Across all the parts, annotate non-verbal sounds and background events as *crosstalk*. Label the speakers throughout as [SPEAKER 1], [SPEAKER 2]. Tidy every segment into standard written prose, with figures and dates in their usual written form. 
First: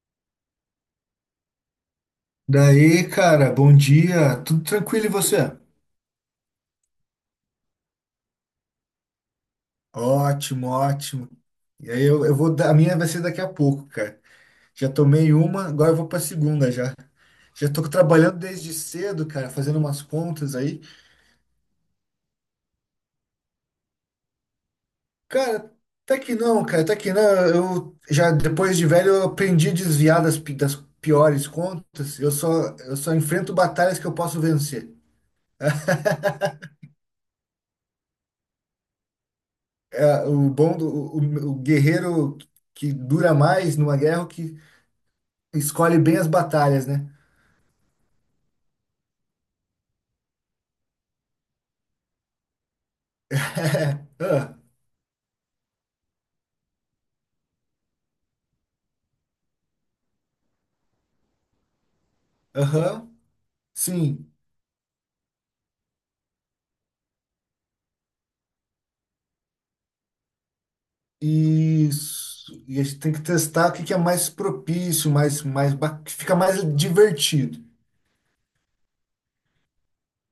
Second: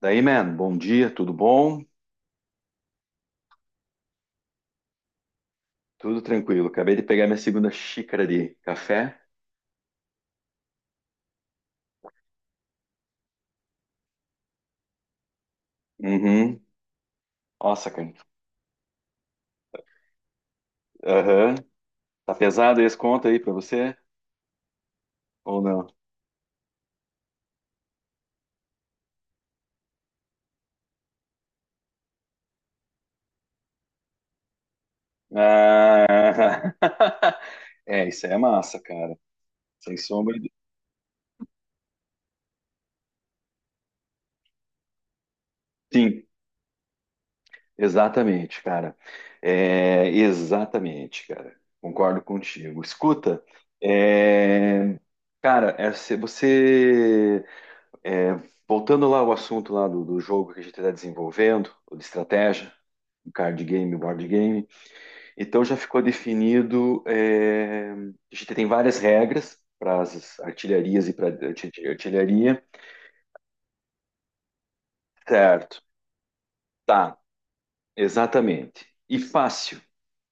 [SPEAKER 1] Daí, man, bom dia, tudo bom?
[SPEAKER 2] Daí, cara, bom dia. Tudo tranquilo e você?
[SPEAKER 1] Tudo tranquilo. Acabei de pegar minha segunda xícara de café.
[SPEAKER 2] Ótimo, ótimo. E aí eu vou dar, a minha vai ser daqui a pouco, cara. Já tomei uma, agora eu vou pra
[SPEAKER 1] Uhum.
[SPEAKER 2] segunda já. Já tô
[SPEAKER 1] Nossa, cara.
[SPEAKER 2] trabalhando desde cedo, cara, fazendo umas contas aí.
[SPEAKER 1] Aham. Tá pesado esse conto aí pra você? Ou
[SPEAKER 2] Cara,
[SPEAKER 1] não?
[SPEAKER 2] tá que não, cara, tá que não. Eu já depois de velho eu aprendi a desviar das piores contas. Eu só enfrento batalhas que eu posso vencer. *laughs*
[SPEAKER 1] Ah. *laughs* É, isso aí é massa, cara. Sem sombra de...
[SPEAKER 2] o bom do o, O guerreiro que dura mais numa guerra é o que escolhe bem
[SPEAKER 1] Sim,
[SPEAKER 2] as batalhas, né?
[SPEAKER 1] exatamente, cara. É, exatamente, cara. Concordo contigo. Escuta,
[SPEAKER 2] *laughs* Ah,
[SPEAKER 1] é... cara, é, se você É, voltando lá ao assunto lá do jogo que a gente está desenvolvendo, ou de estratégia,
[SPEAKER 2] aham,
[SPEAKER 1] o card game, o board
[SPEAKER 2] sim.
[SPEAKER 1] game. Então já ficou definido, a gente tem várias regras para as artilharias e para
[SPEAKER 2] Isso.
[SPEAKER 1] artilharia.
[SPEAKER 2] E a gente tem que testar o que que é mais propício,
[SPEAKER 1] Certo,
[SPEAKER 2] que fica mais
[SPEAKER 1] tá,
[SPEAKER 2] divertido.
[SPEAKER 1] exatamente. E fácil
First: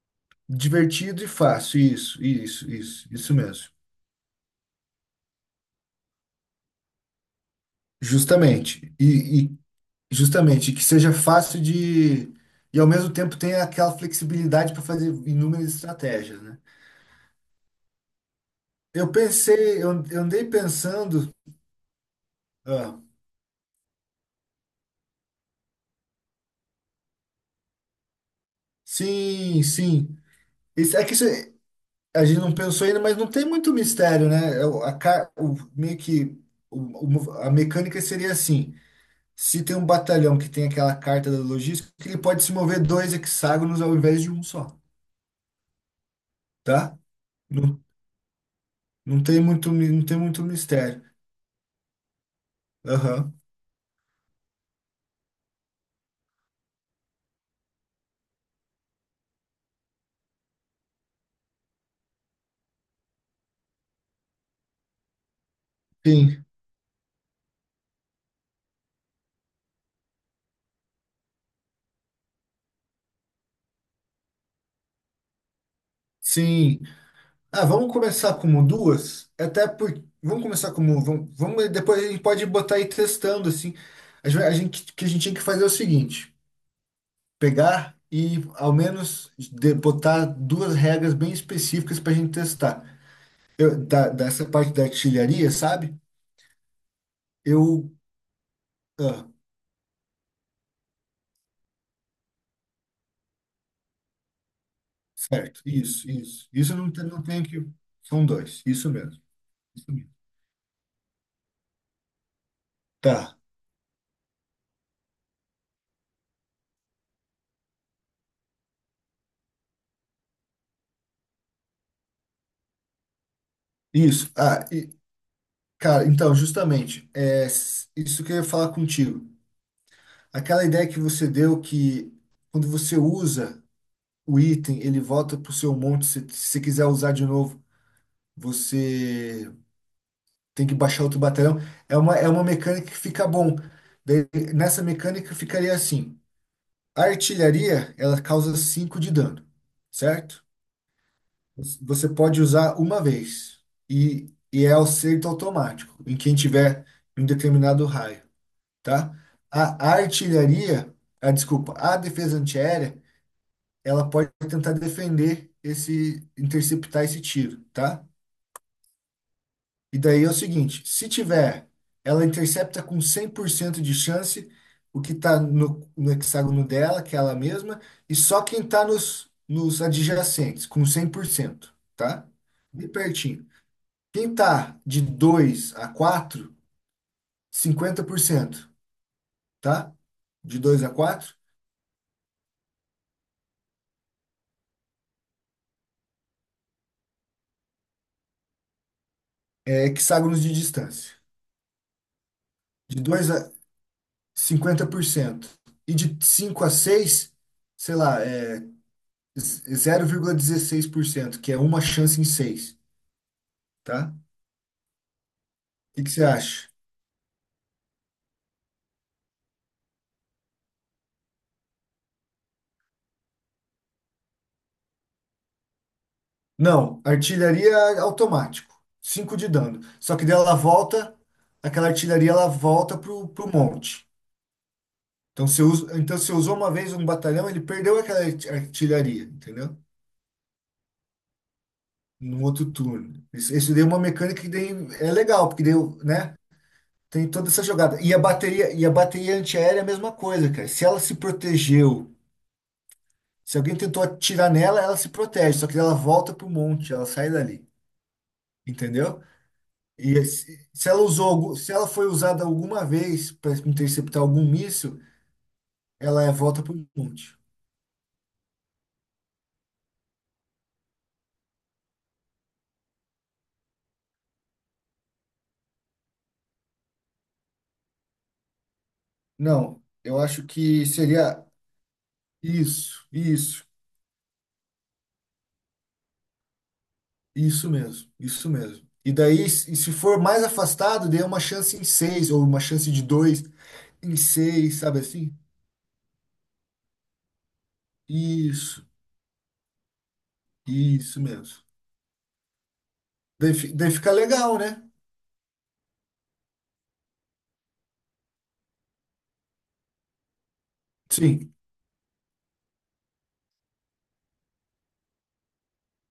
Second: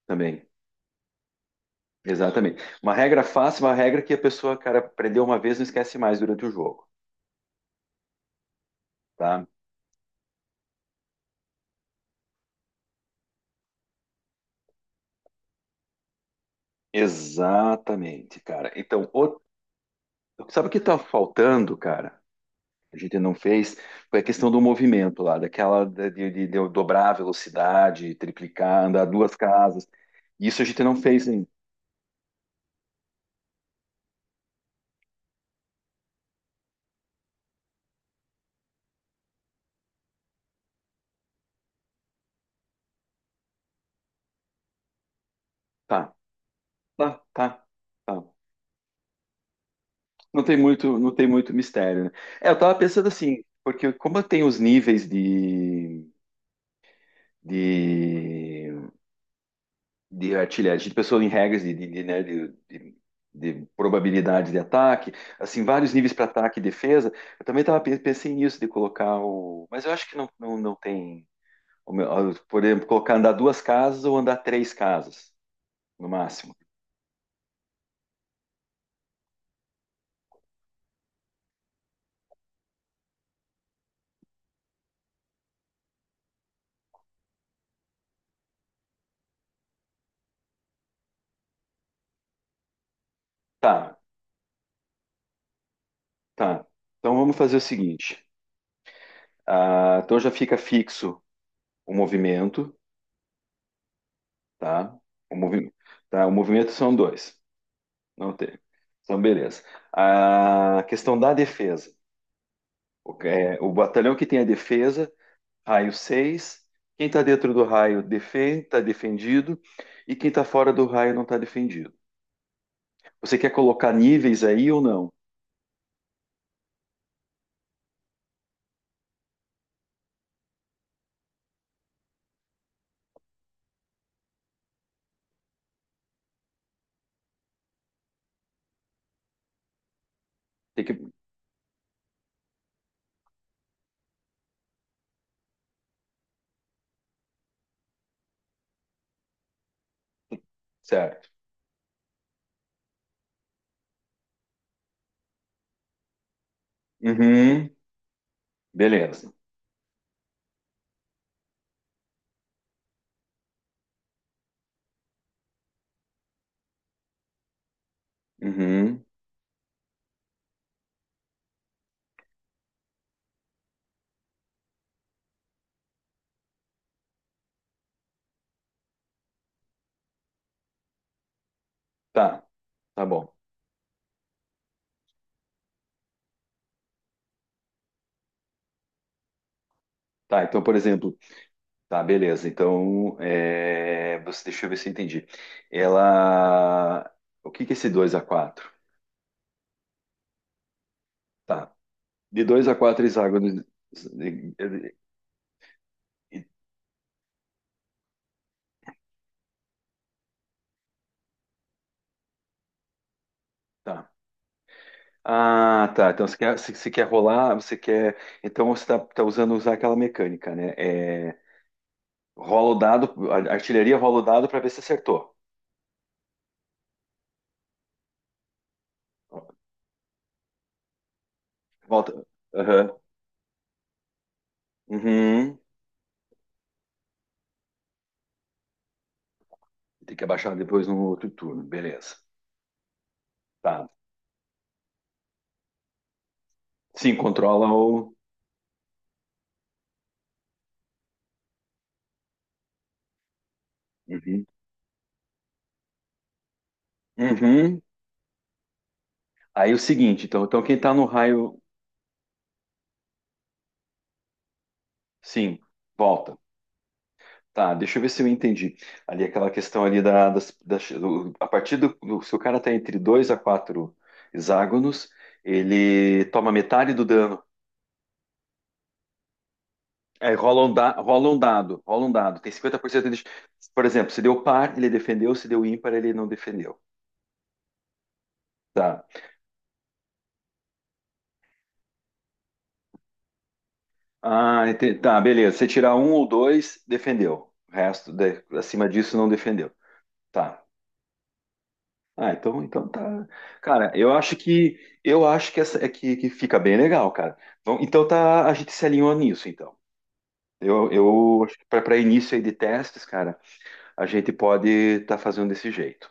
[SPEAKER 1] também,
[SPEAKER 2] Divertido e fácil. Isso,
[SPEAKER 1] exatamente.
[SPEAKER 2] isso,
[SPEAKER 1] Uma
[SPEAKER 2] isso,
[SPEAKER 1] regra
[SPEAKER 2] isso
[SPEAKER 1] fácil,
[SPEAKER 2] mesmo.
[SPEAKER 1] uma regra que a pessoa, cara, aprendeu uma vez e não esquece mais durante o jogo,
[SPEAKER 2] Justamente. E,
[SPEAKER 1] tá?
[SPEAKER 2] e justamente que seja fácil de. E ao mesmo tempo tenha aquela flexibilidade para fazer inúmeras estratégias, né?
[SPEAKER 1] Exatamente, cara. Então,
[SPEAKER 2] Eu
[SPEAKER 1] o-
[SPEAKER 2] pensei, eu andei
[SPEAKER 1] sabe o que está
[SPEAKER 2] pensando.
[SPEAKER 1] faltando, cara? A
[SPEAKER 2] ah,
[SPEAKER 1] gente não fez. Foi a questão do movimento lá, daquela da- de eu dobrar a velocidade, triplicar, andar duas
[SPEAKER 2] sim,
[SPEAKER 1] casas.
[SPEAKER 2] sim.
[SPEAKER 1] Isso a gente não
[SPEAKER 2] Isso, é que isso.
[SPEAKER 1] fez ainda.
[SPEAKER 2] A gente não pensou ainda, mas não tem muito mistério, né? É o- A, ca- o, meio que o- o A mecânica seria assim: se tem um batalhão que tem aquela carta da logística, ele pode se mover 2 hexágonos ao invés de um só,
[SPEAKER 1] Tá,
[SPEAKER 2] tá?
[SPEAKER 1] tá, tá,
[SPEAKER 2] Não,
[SPEAKER 1] tá.
[SPEAKER 2] não tem muito
[SPEAKER 1] Não tem muito,
[SPEAKER 2] mistério.
[SPEAKER 1] não tem muito mistério, né? É, eu tava pensando
[SPEAKER 2] Aham.
[SPEAKER 1] assim, porque como tem os níveis de, de, de artilharia, a gente pensou em regras né, de probabilidade de ataque, assim, vários níveis para
[SPEAKER 2] Sim,
[SPEAKER 1] ataque e defesa. Eu também tava, pensei nisso, de colocar o. Mas eu acho que não, não tem. Por exemplo, colocar andar duas casas ou andar três casas, no máximo.
[SPEAKER 2] sim. Ah, vamos começar como duas? Até por. Vamos começar como. Vamos, depois a gente pode botar aí testando, assim. A gente, vai- a gente- O que a gente tinha que fazer é o seguinte. Pegar e ao menos botar duas regras bem específicas para a gente testar.
[SPEAKER 1] Tá,
[SPEAKER 2] Dessa parte da artilharia, sabe?
[SPEAKER 1] tá. Então vamos fazer o
[SPEAKER 2] Eu.
[SPEAKER 1] seguinte.
[SPEAKER 2] ah,
[SPEAKER 1] Ah, então já fica fixo o movimento, tá? O
[SPEAKER 2] Certo,
[SPEAKER 1] movimento,
[SPEAKER 2] isso,
[SPEAKER 1] tá? O
[SPEAKER 2] isso.
[SPEAKER 1] movimento
[SPEAKER 2] Isso eu
[SPEAKER 1] são
[SPEAKER 2] não
[SPEAKER 1] dois,
[SPEAKER 2] tenho que. São
[SPEAKER 1] não tem.
[SPEAKER 2] dois, isso
[SPEAKER 1] Então,
[SPEAKER 2] mesmo.
[SPEAKER 1] beleza.
[SPEAKER 2] Isso mesmo.
[SPEAKER 1] A questão da defesa. O,
[SPEAKER 2] Tá,
[SPEAKER 1] o batalhão que tem a defesa, raio 6. Quem está dentro do raio defende, está defendido, e quem está fora do raio não está defendido. Você quer colocar
[SPEAKER 2] isso.
[SPEAKER 1] níveis
[SPEAKER 2] Ah,
[SPEAKER 1] aí ou
[SPEAKER 2] e,
[SPEAKER 1] não?
[SPEAKER 2] cara, então, justamente, isso que eu ia falar contigo. Aquela ideia que você deu que quando você usa o item, ele volta pro seu monte. Se você quiser usar de novo, você tem que
[SPEAKER 1] Tem
[SPEAKER 2] baixar
[SPEAKER 1] que,
[SPEAKER 2] outro batalhão. É uma mecânica que fica bom. Daí, nessa mecânica ficaria assim: a artilharia ela causa 5 de dano, certo?
[SPEAKER 1] certo.
[SPEAKER 2] Você pode usar uma vez e é acerto automático em quem tiver em um
[SPEAKER 1] Uhum,
[SPEAKER 2] determinado raio, tá?
[SPEAKER 1] beleza.
[SPEAKER 2] A artilharia, a, desculpa, a defesa antiaérea, ela pode tentar defender esse, interceptar esse tiro, tá?
[SPEAKER 1] Uhum,
[SPEAKER 2] E daí é o seguinte, se tiver, ela intercepta com 100% de chance o que está no hexágono dela, que é ela mesma, e só quem está nos adjacentes, com 100%, tá?
[SPEAKER 1] tá,
[SPEAKER 2] Bem
[SPEAKER 1] tá bom.
[SPEAKER 2] pertinho. Quem está de 2 a 4, 50%, tá?
[SPEAKER 1] Tá,
[SPEAKER 2] De
[SPEAKER 1] então, por
[SPEAKER 2] 2 a
[SPEAKER 1] exemplo,
[SPEAKER 2] 4
[SPEAKER 1] tá, beleza. Então, você, deixa eu ver se eu entendi. Ela, o que que é esse 2 a 4?
[SPEAKER 2] é hexágonos de distância.
[SPEAKER 1] Tá, de dois a
[SPEAKER 2] De
[SPEAKER 1] 4,
[SPEAKER 2] 2 a
[SPEAKER 1] hexágonos. de-
[SPEAKER 2] cinquenta
[SPEAKER 1] de-
[SPEAKER 2] por cento E de
[SPEAKER 1] de-
[SPEAKER 2] 5 a 6, sei lá, é 0,16%, que é 1 chance em 6,
[SPEAKER 1] Tá.
[SPEAKER 2] tá?
[SPEAKER 1] Ah,
[SPEAKER 2] O que
[SPEAKER 1] tá.
[SPEAKER 2] que você
[SPEAKER 1] Então, você quer,
[SPEAKER 2] acha?
[SPEAKER 1] você quer rolar, você quer. Então, você tá, tá usando usar aquela mecânica, né? Rola o dado, a artilharia rola o dado para ver se acertou.
[SPEAKER 2] Não, artilharia automático, 5 de dano. Só que daí ela volta, aquela
[SPEAKER 1] Volta.
[SPEAKER 2] artilharia ela
[SPEAKER 1] Aham.
[SPEAKER 2] volta pro monte. Então
[SPEAKER 1] Uhum.
[SPEAKER 2] você usa, então você usou uma vez um batalhão, ele perdeu aquela artilharia, entendeu?
[SPEAKER 1] Tem que abaixar depois no outro turno. Beleza.
[SPEAKER 2] No outro turno. Isso daí é
[SPEAKER 1] Tá.
[SPEAKER 2] uma mecânica que daí é legal, porque daí, né?
[SPEAKER 1] Sim,
[SPEAKER 2] Tem toda essa
[SPEAKER 1] controla
[SPEAKER 2] jogada.
[SPEAKER 1] o.
[SPEAKER 2] E a bateria antiaérea é a mesma coisa, cara. Se ela se protegeu. Se alguém tentou
[SPEAKER 1] Uhum.
[SPEAKER 2] atirar nela, ela se protege, só que ela volta pro monte, ela sai dali,
[SPEAKER 1] Uhum.
[SPEAKER 2] entendeu?
[SPEAKER 1] Aí o
[SPEAKER 2] E
[SPEAKER 1] seguinte, então, então
[SPEAKER 2] se
[SPEAKER 1] quem
[SPEAKER 2] se
[SPEAKER 1] tá
[SPEAKER 2] ela
[SPEAKER 1] no
[SPEAKER 2] usou,
[SPEAKER 1] raio.
[SPEAKER 2] se ela foi usada alguma vez para interceptar algum míssil,
[SPEAKER 1] Sim,
[SPEAKER 2] ela é-
[SPEAKER 1] volta.
[SPEAKER 2] volta pro monte.
[SPEAKER 1] Tá, deixa eu ver se eu entendi. Ali aquela questão ali da, das, das- do- A partir do, se o cara tá entre dois a quatro hexágonos, ele toma metade do dano.
[SPEAKER 2] Não, eu
[SPEAKER 1] Aí
[SPEAKER 2] acho
[SPEAKER 1] rola um,
[SPEAKER 2] que
[SPEAKER 1] rola um
[SPEAKER 2] seria
[SPEAKER 1] dado, rola um dado. Tem cinquenta por
[SPEAKER 2] isso,
[SPEAKER 1] cento de.
[SPEAKER 2] isso,
[SPEAKER 1] Por exemplo, se deu par, ele defendeu, se deu ímpar, ele não defendeu.
[SPEAKER 2] isso mesmo, isso mesmo.
[SPEAKER 1] Tá.
[SPEAKER 2] E daí, se for mais afastado, dê uma chance em seis, ou uma chance de dois em
[SPEAKER 1] Ah,
[SPEAKER 2] seis, sabe
[SPEAKER 1] tá,
[SPEAKER 2] assim?
[SPEAKER 1] beleza. Você tirar um ou dois, defendeu. O resto,
[SPEAKER 2] Isso,
[SPEAKER 1] acima disso, não defendeu. Tá.
[SPEAKER 2] isso mesmo.
[SPEAKER 1] Ah, então, então tá.
[SPEAKER 2] Daí, daí
[SPEAKER 1] Cara, eu
[SPEAKER 2] fica
[SPEAKER 1] acho
[SPEAKER 2] legal, né?
[SPEAKER 1] que essa é que fica bem legal, cara. Bom, então tá, a gente se alinhou nisso, então. Eu
[SPEAKER 2] Sim.
[SPEAKER 1] acho que para início aí de testes, cara, a gente pode estar fazendo desse jeito.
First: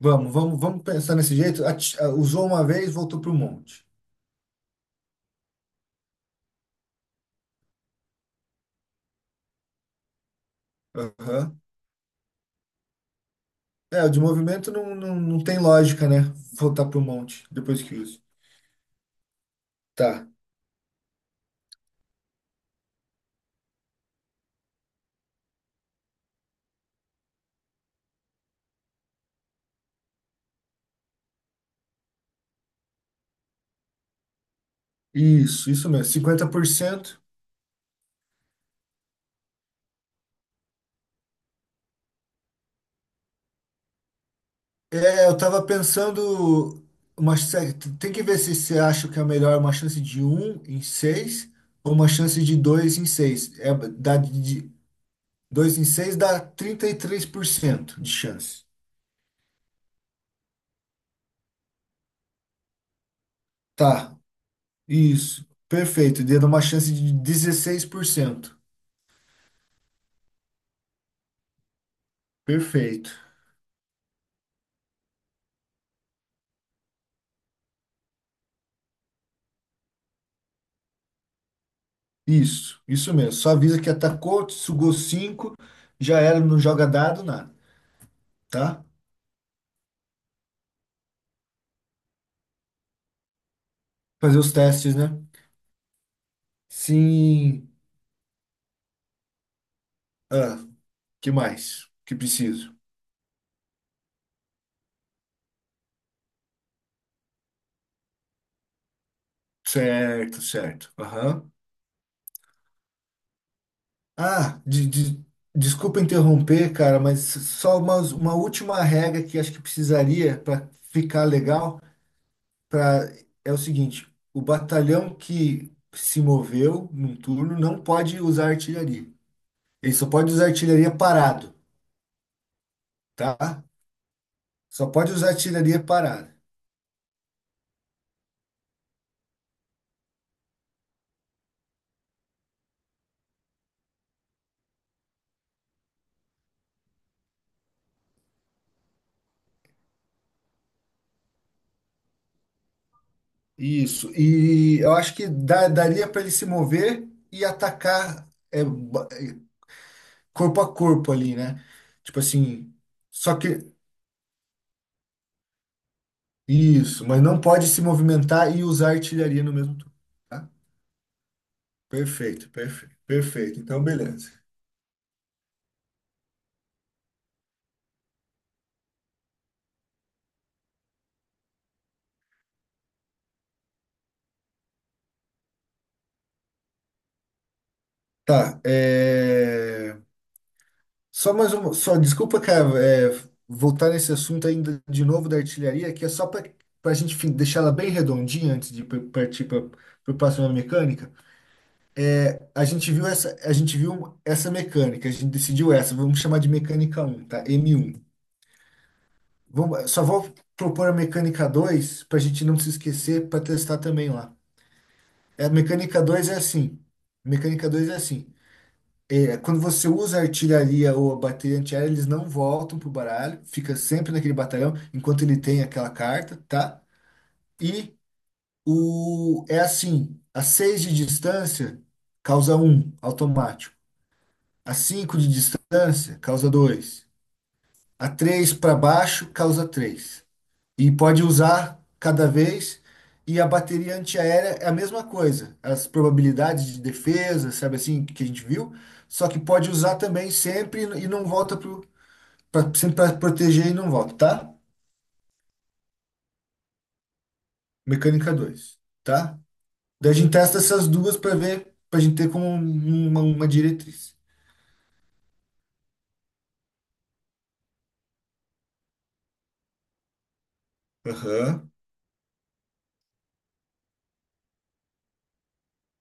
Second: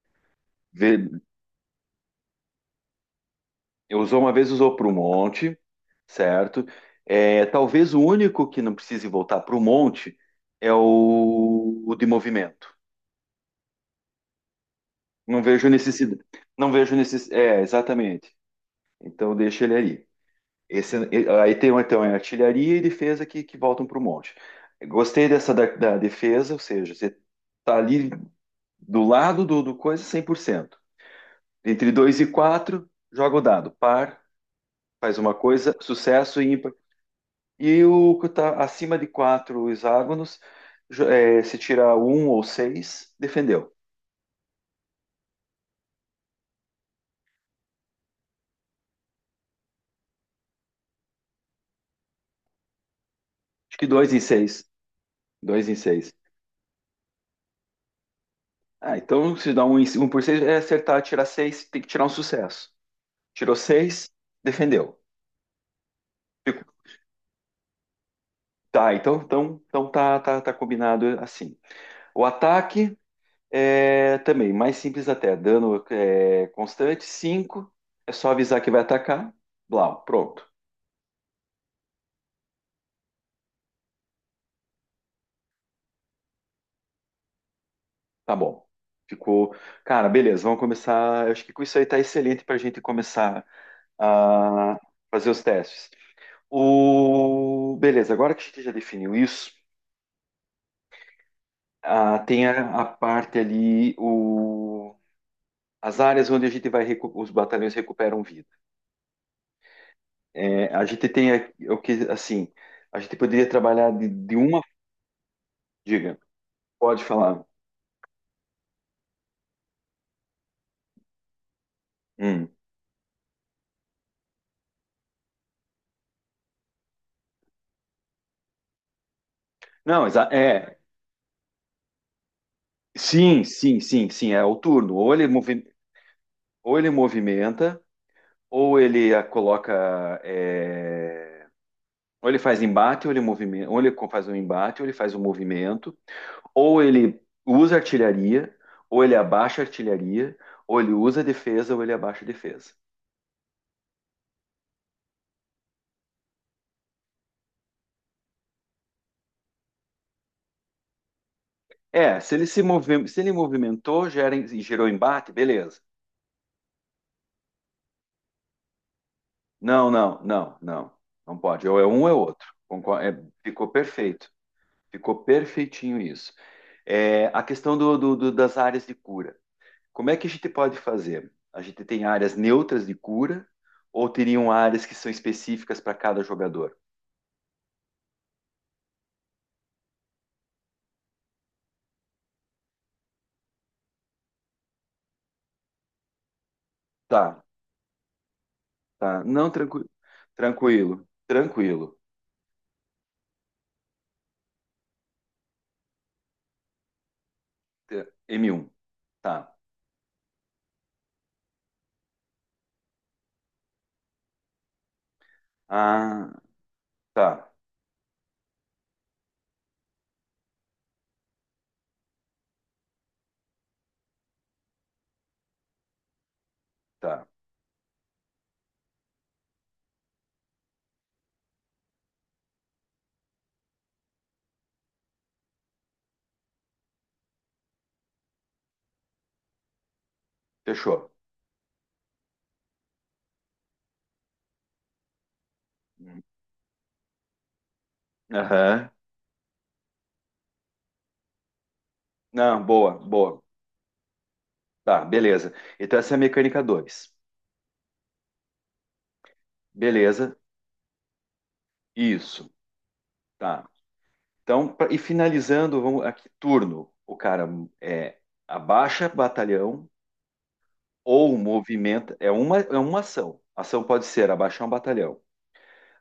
[SPEAKER 2] Vamos, vamos, vamos
[SPEAKER 1] Vê,
[SPEAKER 2] pensar nesse jeito. Usou uma vez, voltou para o monte.
[SPEAKER 1] eu usou uma vez, usou para o monte, certo? É, talvez o único que não precise voltar para o monte é
[SPEAKER 2] Aham.
[SPEAKER 1] o de movimento.
[SPEAKER 2] O de movimento não, não,
[SPEAKER 1] Não
[SPEAKER 2] não tem
[SPEAKER 1] vejo
[SPEAKER 2] lógica,
[SPEAKER 1] necessidade.
[SPEAKER 2] né?
[SPEAKER 1] Não
[SPEAKER 2] Voltar
[SPEAKER 1] vejo
[SPEAKER 2] para o
[SPEAKER 1] necessidade.
[SPEAKER 2] monte
[SPEAKER 1] É,
[SPEAKER 2] depois que usa.
[SPEAKER 1] exatamente. Então deixa ele aí.
[SPEAKER 2] Tá.
[SPEAKER 1] Esse, aí tem um, então, é artilharia e defesa que voltam para o monte. Gostei dessa da, da defesa, ou seja, você tá ali do lado do, do coisa cem por cento. Entre 2 e 4 joga o dado. Par, faz uma
[SPEAKER 2] Isso,
[SPEAKER 1] coisa,
[SPEAKER 2] isso mesmo.
[SPEAKER 1] sucesso
[SPEAKER 2] cinquenta
[SPEAKER 1] e
[SPEAKER 2] por
[SPEAKER 1] ímpar.
[SPEAKER 2] cento
[SPEAKER 1] E o que está acima de 4 hexágonos, se tirar um ou seis defendeu.
[SPEAKER 2] Eu tava pensando. Uma, sé- Tem que ver se você acha que é melhor uma chance de 1 em 6 ou uma chance de 2 em seis.
[SPEAKER 1] Acho que dois em seis, dois em
[SPEAKER 2] Dois em
[SPEAKER 1] seis.
[SPEAKER 2] seis dá 33% de chance.
[SPEAKER 1] Ah, então se dá um, um por seis, é acertar, tirar seis, tem que tirar um sucesso. Tirou seis,
[SPEAKER 2] Tá.
[SPEAKER 1] defendeu.
[SPEAKER 2] Isso, perfeito. Dando uma
[SPEAKER 1] Fico-
[SPEAKER 2] chance de 16%.
[SPEAKER 1] Tá, então, então, então tá, tá, tá combinado assim. O ataque
[SPEAKER 2] Perfeito.
[SPEAKER 1] é também mais simples até. Dano é, constante, cinco. É só avisar que vai atacar. Blau, pronto.
[SPEAKER 2] Isso mesmo. Só avisa que atacou, sugou 5, já era, não joga dado, nada,
[SPEAKER 1] Tá bom.
[SPEAKER 2] tá?
[SPEAKER 1] Ficou. Cara, beleza, vamos começar. Eu acho que com isso aí tá excelente pra gente começar
[SPEAKER 2] Fazer os
[SPEAKER 1] a
[SPEAKER 2] testes, né?
[SPEAKER 1] fazer os testes.
[SPEAKER 2] Sim.
[SPEAKER 1] O... Beleza, agora que a gente já definiu isso.
[SPEAKER 2] Ah, que mais? Que
[SPEAKER 1] Ah, tem
[SPEAKER 2] preciso?
[SPEAKER 1] a parte ali, o, as áreas onde a gente vai, os batalhões recuperam vida.
[SPEAKER 2] Certo,
[SPEAKER 1] É, a
[SPEAKER 2] certo.
[SPEAKER 1] gente tem
[SPEAKER 2] Aham.
[SPEAKER 1] aqui- o que, assim, a gente poderia trabalhar de uma,
[SPEAKER 2] Ah, desculpa
[SPEAKER 1] diga,
[SPEAKER 2] interromper, cara,
[SPEAKER 1] pode
[SPEAKER 2] mas
[SPEAKER 1] falar.
[SPEAKER 2] só uma última regra que acho que precisaria para ficar legal.
[SPEAKER 1] Hum.
[SPEAKER 2] pra, É o seguinte, o batalhão que se moveu num turno não pode usar artilharia. Ele só
[SPEAKER 1] Não,
[SPEAKER 2] pode usar
[SPEAKER 1] é,
[SPEAKER 2] artilharia parado,
[SPEAKER 1] sim,
[SPEAKER 2] tá?
[SPEAKER 1] sim, sim, sim, é o
[SPEAKER 2] Só
[SPEAKER 1] turno.
[SPEAKER 2] pode
[SPEAKER 1] Ou ele,
[SPEAKER 2] usar
[SPEAKER 1] movi-
[SPEAKER 2] artilharia parada.
[SPEAKER 1] ou ele movimenta, ou ele a coloca, é, ou ele faz embate, ou ele movimenta, ou ele faz um embate, ou ele faz um movimento, ou ele usa artilharia, ou ele abaixa artilharia, ou ele usa defesa, ou ele abaixa defesa.
[SPEAKER 2] Isso. E eu acho que daria para ele se mover e atacar, corpo a corpo ali, né? Tipo
[SPEAKER 1] É, se ele se
[SPEAKER 2] assim,
[SPEAKER 1] movi- se ele
[SPEAKER 2] só que
[SPEAKER 1] movimentou, gera, gerou embate, beleza.
[SPEAKER 2] isso, mas não pode se movimentar e usar artilharia no mesmo
[SPEAKER 1] Não,
[SPEAKER 2] turno,
[SPEAKER 1] não,
[SPEAKER 2] tá?
[SPEAKER 1] não, não. Não pode. Ou é um ou é outro.
[SPEAKER 2] Perfeito, perfeito,
[SPEAKER 1] É,
[SPEAKER 2] perfeito.
[SPEAKER 1] ficou
[SPEAKER 2] Então,
[SPEAKER 1] perfeito.
[SPEAKER 2] beleza.
[SPEAKER 1] Ficou perfeitinho isso. É, a questão das áreas de cura. Como é que a gente pode fazer? A gente tem áreas neutras de cura ou teriam áreas que são específicas para cada jogador?
[SPEAKER 2] Tá, Só mais uma, só desculpa, cara, voltar nesse assunto ainda de novo da artilharia, que é só para a gente
[SPEAKER 1] Tá,
[SPEAKER 2] deixar ela bem redondinha antes de par-
[SPEAKER 1] tá.
[SPEAKER 2] partir
[SPEAKER 1] Não,
[SPEAKER 2] para
[SPEAKER 1] tranquilo.
[SPEAKER 2] a próxima
[SPEAKER 1] Tranquilo.
[SPEAKER 2] mecânica.
[SPEAKER 1] Tranquilo.
[SPEAKER 2] A gente viu essa, a gente viu essa mecânica, a gente decidiu essa, vamos chamar de mecânica 1, tá? m um.
[SPEAKER 1] M1. Tá.
[SPEAKER 2] Só vou propor a mecânica 2 para a gente não se esquecer para testar também lá. A mecânica 2
[SPEAKER 1] Ah,
[SPEAKER 2] é assim.
[SPEAKER 1] tá.
[SPEAKER 2] Mecânica 2 é assim. Quando você usa a artilharia ou a bateria antiaérea, eles não voltam pro baralho, fica sempre naquele batalhão enquanto ele tem aquela carta, tá?
[SPEAKER 1] Tá.
[SPEAKER 2] E o é assim, a 6 de distância causa um automático. A 5 de distância causa 2. A 3 para baixo causa 3 e
[SPEAKER 1] Fechou.
[SPEAKER 2] pode usar cada vez. E a bateria antiaérea é a mesma coisa. As
[SPEAKER 1] Hum.
[SPEAKER 2] probabilidades de defesa, sabe assim, que a gente viu.
[SPEAKER 1] Aham.
[SPEAKER 2] Só que pode usar também sempre e não volta
[SPEAKER 1] Não,
[SPEAKER 2] sempre
[SPEAKER 1] boa,
[SPEAKER 2] para
[SPEAKER 1] boa.
[SPEAKER 2] proteger e não volta, tá?
[SPEAKER 1] Tá, beleza. Então essa é a mecânica dois.
[SPEAKER 2] Mecânica 2, tá? Daí a gente
[SPEAKER 1] Beleza.
[SPEAKER 2] testa essas duas para ver, para a gente ter como
[SPEAKER 1] Isso.
[SPEAKER 2] uma
[SPEAKER 1] Tá.
[SPEAKER 2] diretriz.
[SPEAKER 1] Então, e finalizando, vamos aqui, turno. O cara é abaixa batalhão ou
[SPEAKER 2] Aham.
[SPEAKER 1] movimenta. É uma ação. A ação pode ser abaixar um batalhão,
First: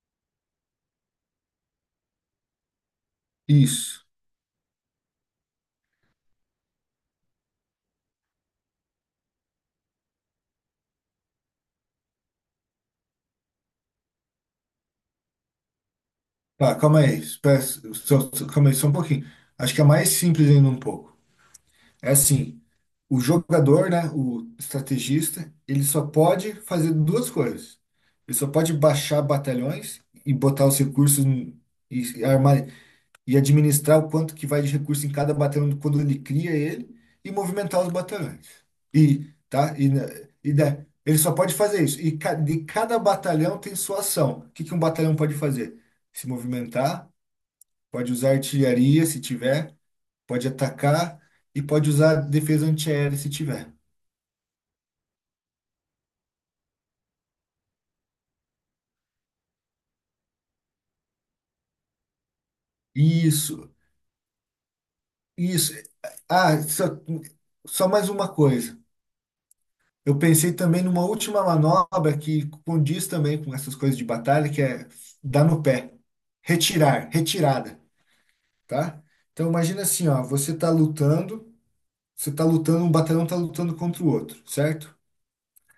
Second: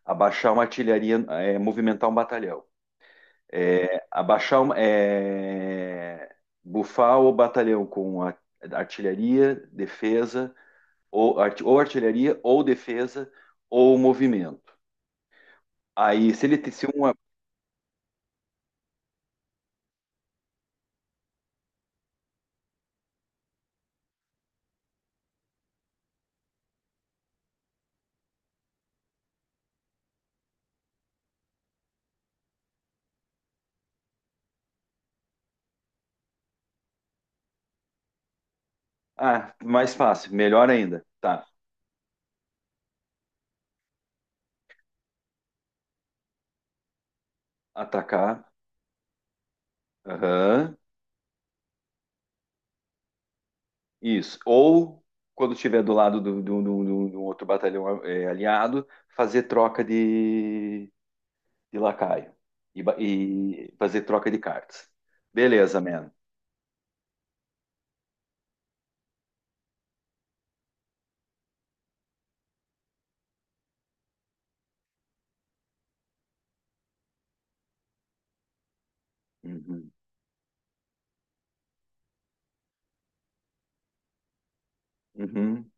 [SPEAKER 1] abaixar uma artilharia, é, movimentar um batalhão. É,
[SPEAKER 2] Isso.
[SPEAKER 1] abaixar, é, bufar o batalhão artilharia, defesa, ou, ou artilharia, ou defesa, ou movimento. Aí, se ele
[SPEAKER 2] Tá,
[SPEAKER 1] se
[SPEAKER 2] calma
[SPEAKER 1] uma.
[SPEAKER 2] aí. Espera, calma aí, só um pouquinho. Acho que é mais simples ainda um pouco. É assim. O jogador, né, o estrategista, ele só pode fazer duas coisas. Ele só pode baixar batalhões e botar os recursos e armar e administrar o quanto que vai de recurso em cada batalhão quando ele cria ele e movimentar os batalhões. E,
[SPEAKER 1] Ah,
[SPEAKER 2] tá?
[SPEAKER 1] mais fácil, melhor ainda.
[SPEAKER 2] Ele só
[SPEAKER 1] Tá.
[SPEAKER 2] pode fazer isso. E de cada batalhão tem sua ação. O que que um batalhão pode fazer? Se movimentar, pode usar
[SPEAKER 1] Atacar.
[SPEAKER 2] artilharia se tiver, pode
[SPEAKER 1] Aham.
[SPEAKER 2] atacar e pode usar defesa antiaérea se tiver.
[SPEAKER 1] Isso. Ou, quando estiver do lado de um outro batalhão é, aliado, fazer troca de lacaio. E,
[SPEAKER 2] Isso,
[SPEAKER 1] e fazer troca de cartas.
[SPEAKER 2] isso.
[SPEAKER 1] Beleza, man.
[SPEAKER 2] Ah, só mais uma coisa. Eu pensei também numa última manobra que condiz também com essas coisas de batalha, que é dar no pé. Retirar, retirada, tá? Então imagina
[SPEAKER 1] Uhum.
[SPEAKER 2] assim, ó, você tá lutando, um batalhão tá lutando contra o outro, certo?
[SPEAKER 1] Uhum,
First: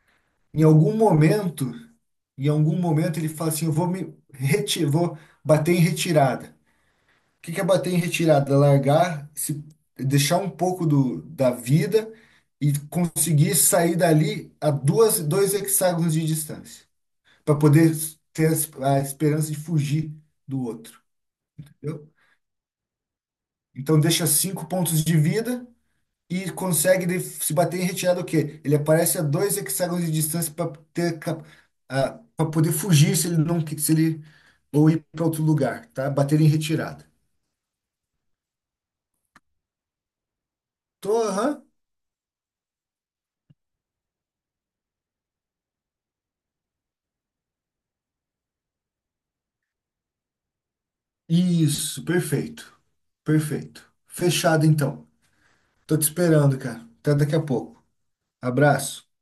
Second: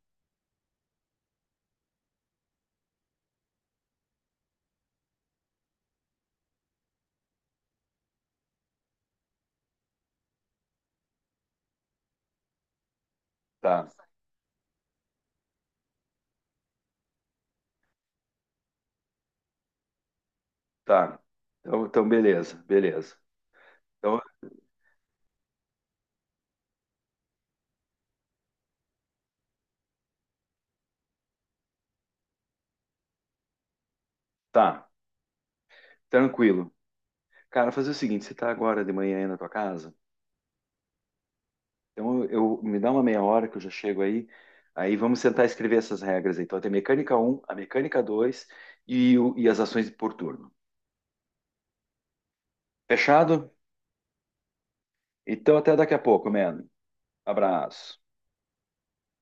[SPEAKER 2] Em algum momento, em algum momento ele fala assim, eu vou me retirar, vou bater em retirada. O que que é bater em retirada? Largar, se deixar um pouco da vida e conseguir
[SPEAKER 1] tá,
[SPEAKER 2] sair dali a dois hexágonos de distância, para poder ter a esperança de fugir do outro,
[SPEAKER 1] tá. Então, então,
[SPEAKER 2] entendeu?
[SPEAKER 1] beleza, beleza.
[SPEAKER 2] Então
[SPEAKER 1] Então,
[SPEAKER 2] deixa 5 pontos de vida e consegue se bater em retirada o quê? Ele aparece a 2 hexágonos de distância para ter para poder fugir se ele
[SPEAKER 1] tá,
[SPEAKER 2] ou ir para outro lugar, tá? Bater em
[SPEAKER 1] tranquilo.
[SPEAKER 2] retirada.
[SPEAKER 1] Cara, fazer o seguinte, você tá agora de manhã aí na tua casa?
[SPEAKER 2] Tô, aham.
[SPEAKER 1] Então, eu, me dá uma meia hora que eu já chego aí. Aí vamos tentar escrever essas regras aí. Então, tem mecânica um a mecânica 2 e, e as ações por turno.
[SPEAKER 2] Isso, perfeito.
[SPEAKER 1] Fechado?
[SPEAKER 2] Perfeito. Fechado então.
[SPEAKER 1] Então, até daqui
[SPEAKER 2] Tô
[SPEAKER 1] a
[SPEAKER 2] te
[SPEAKER 1] pouco,
[SPEAKER 2] esperando,
[SPEAKER 1] mano.
[SPEAKER 2] cara. Até daqui a pouco.
[SPEAKER 1] Abraço.
[SPEAKER 2] Abraço.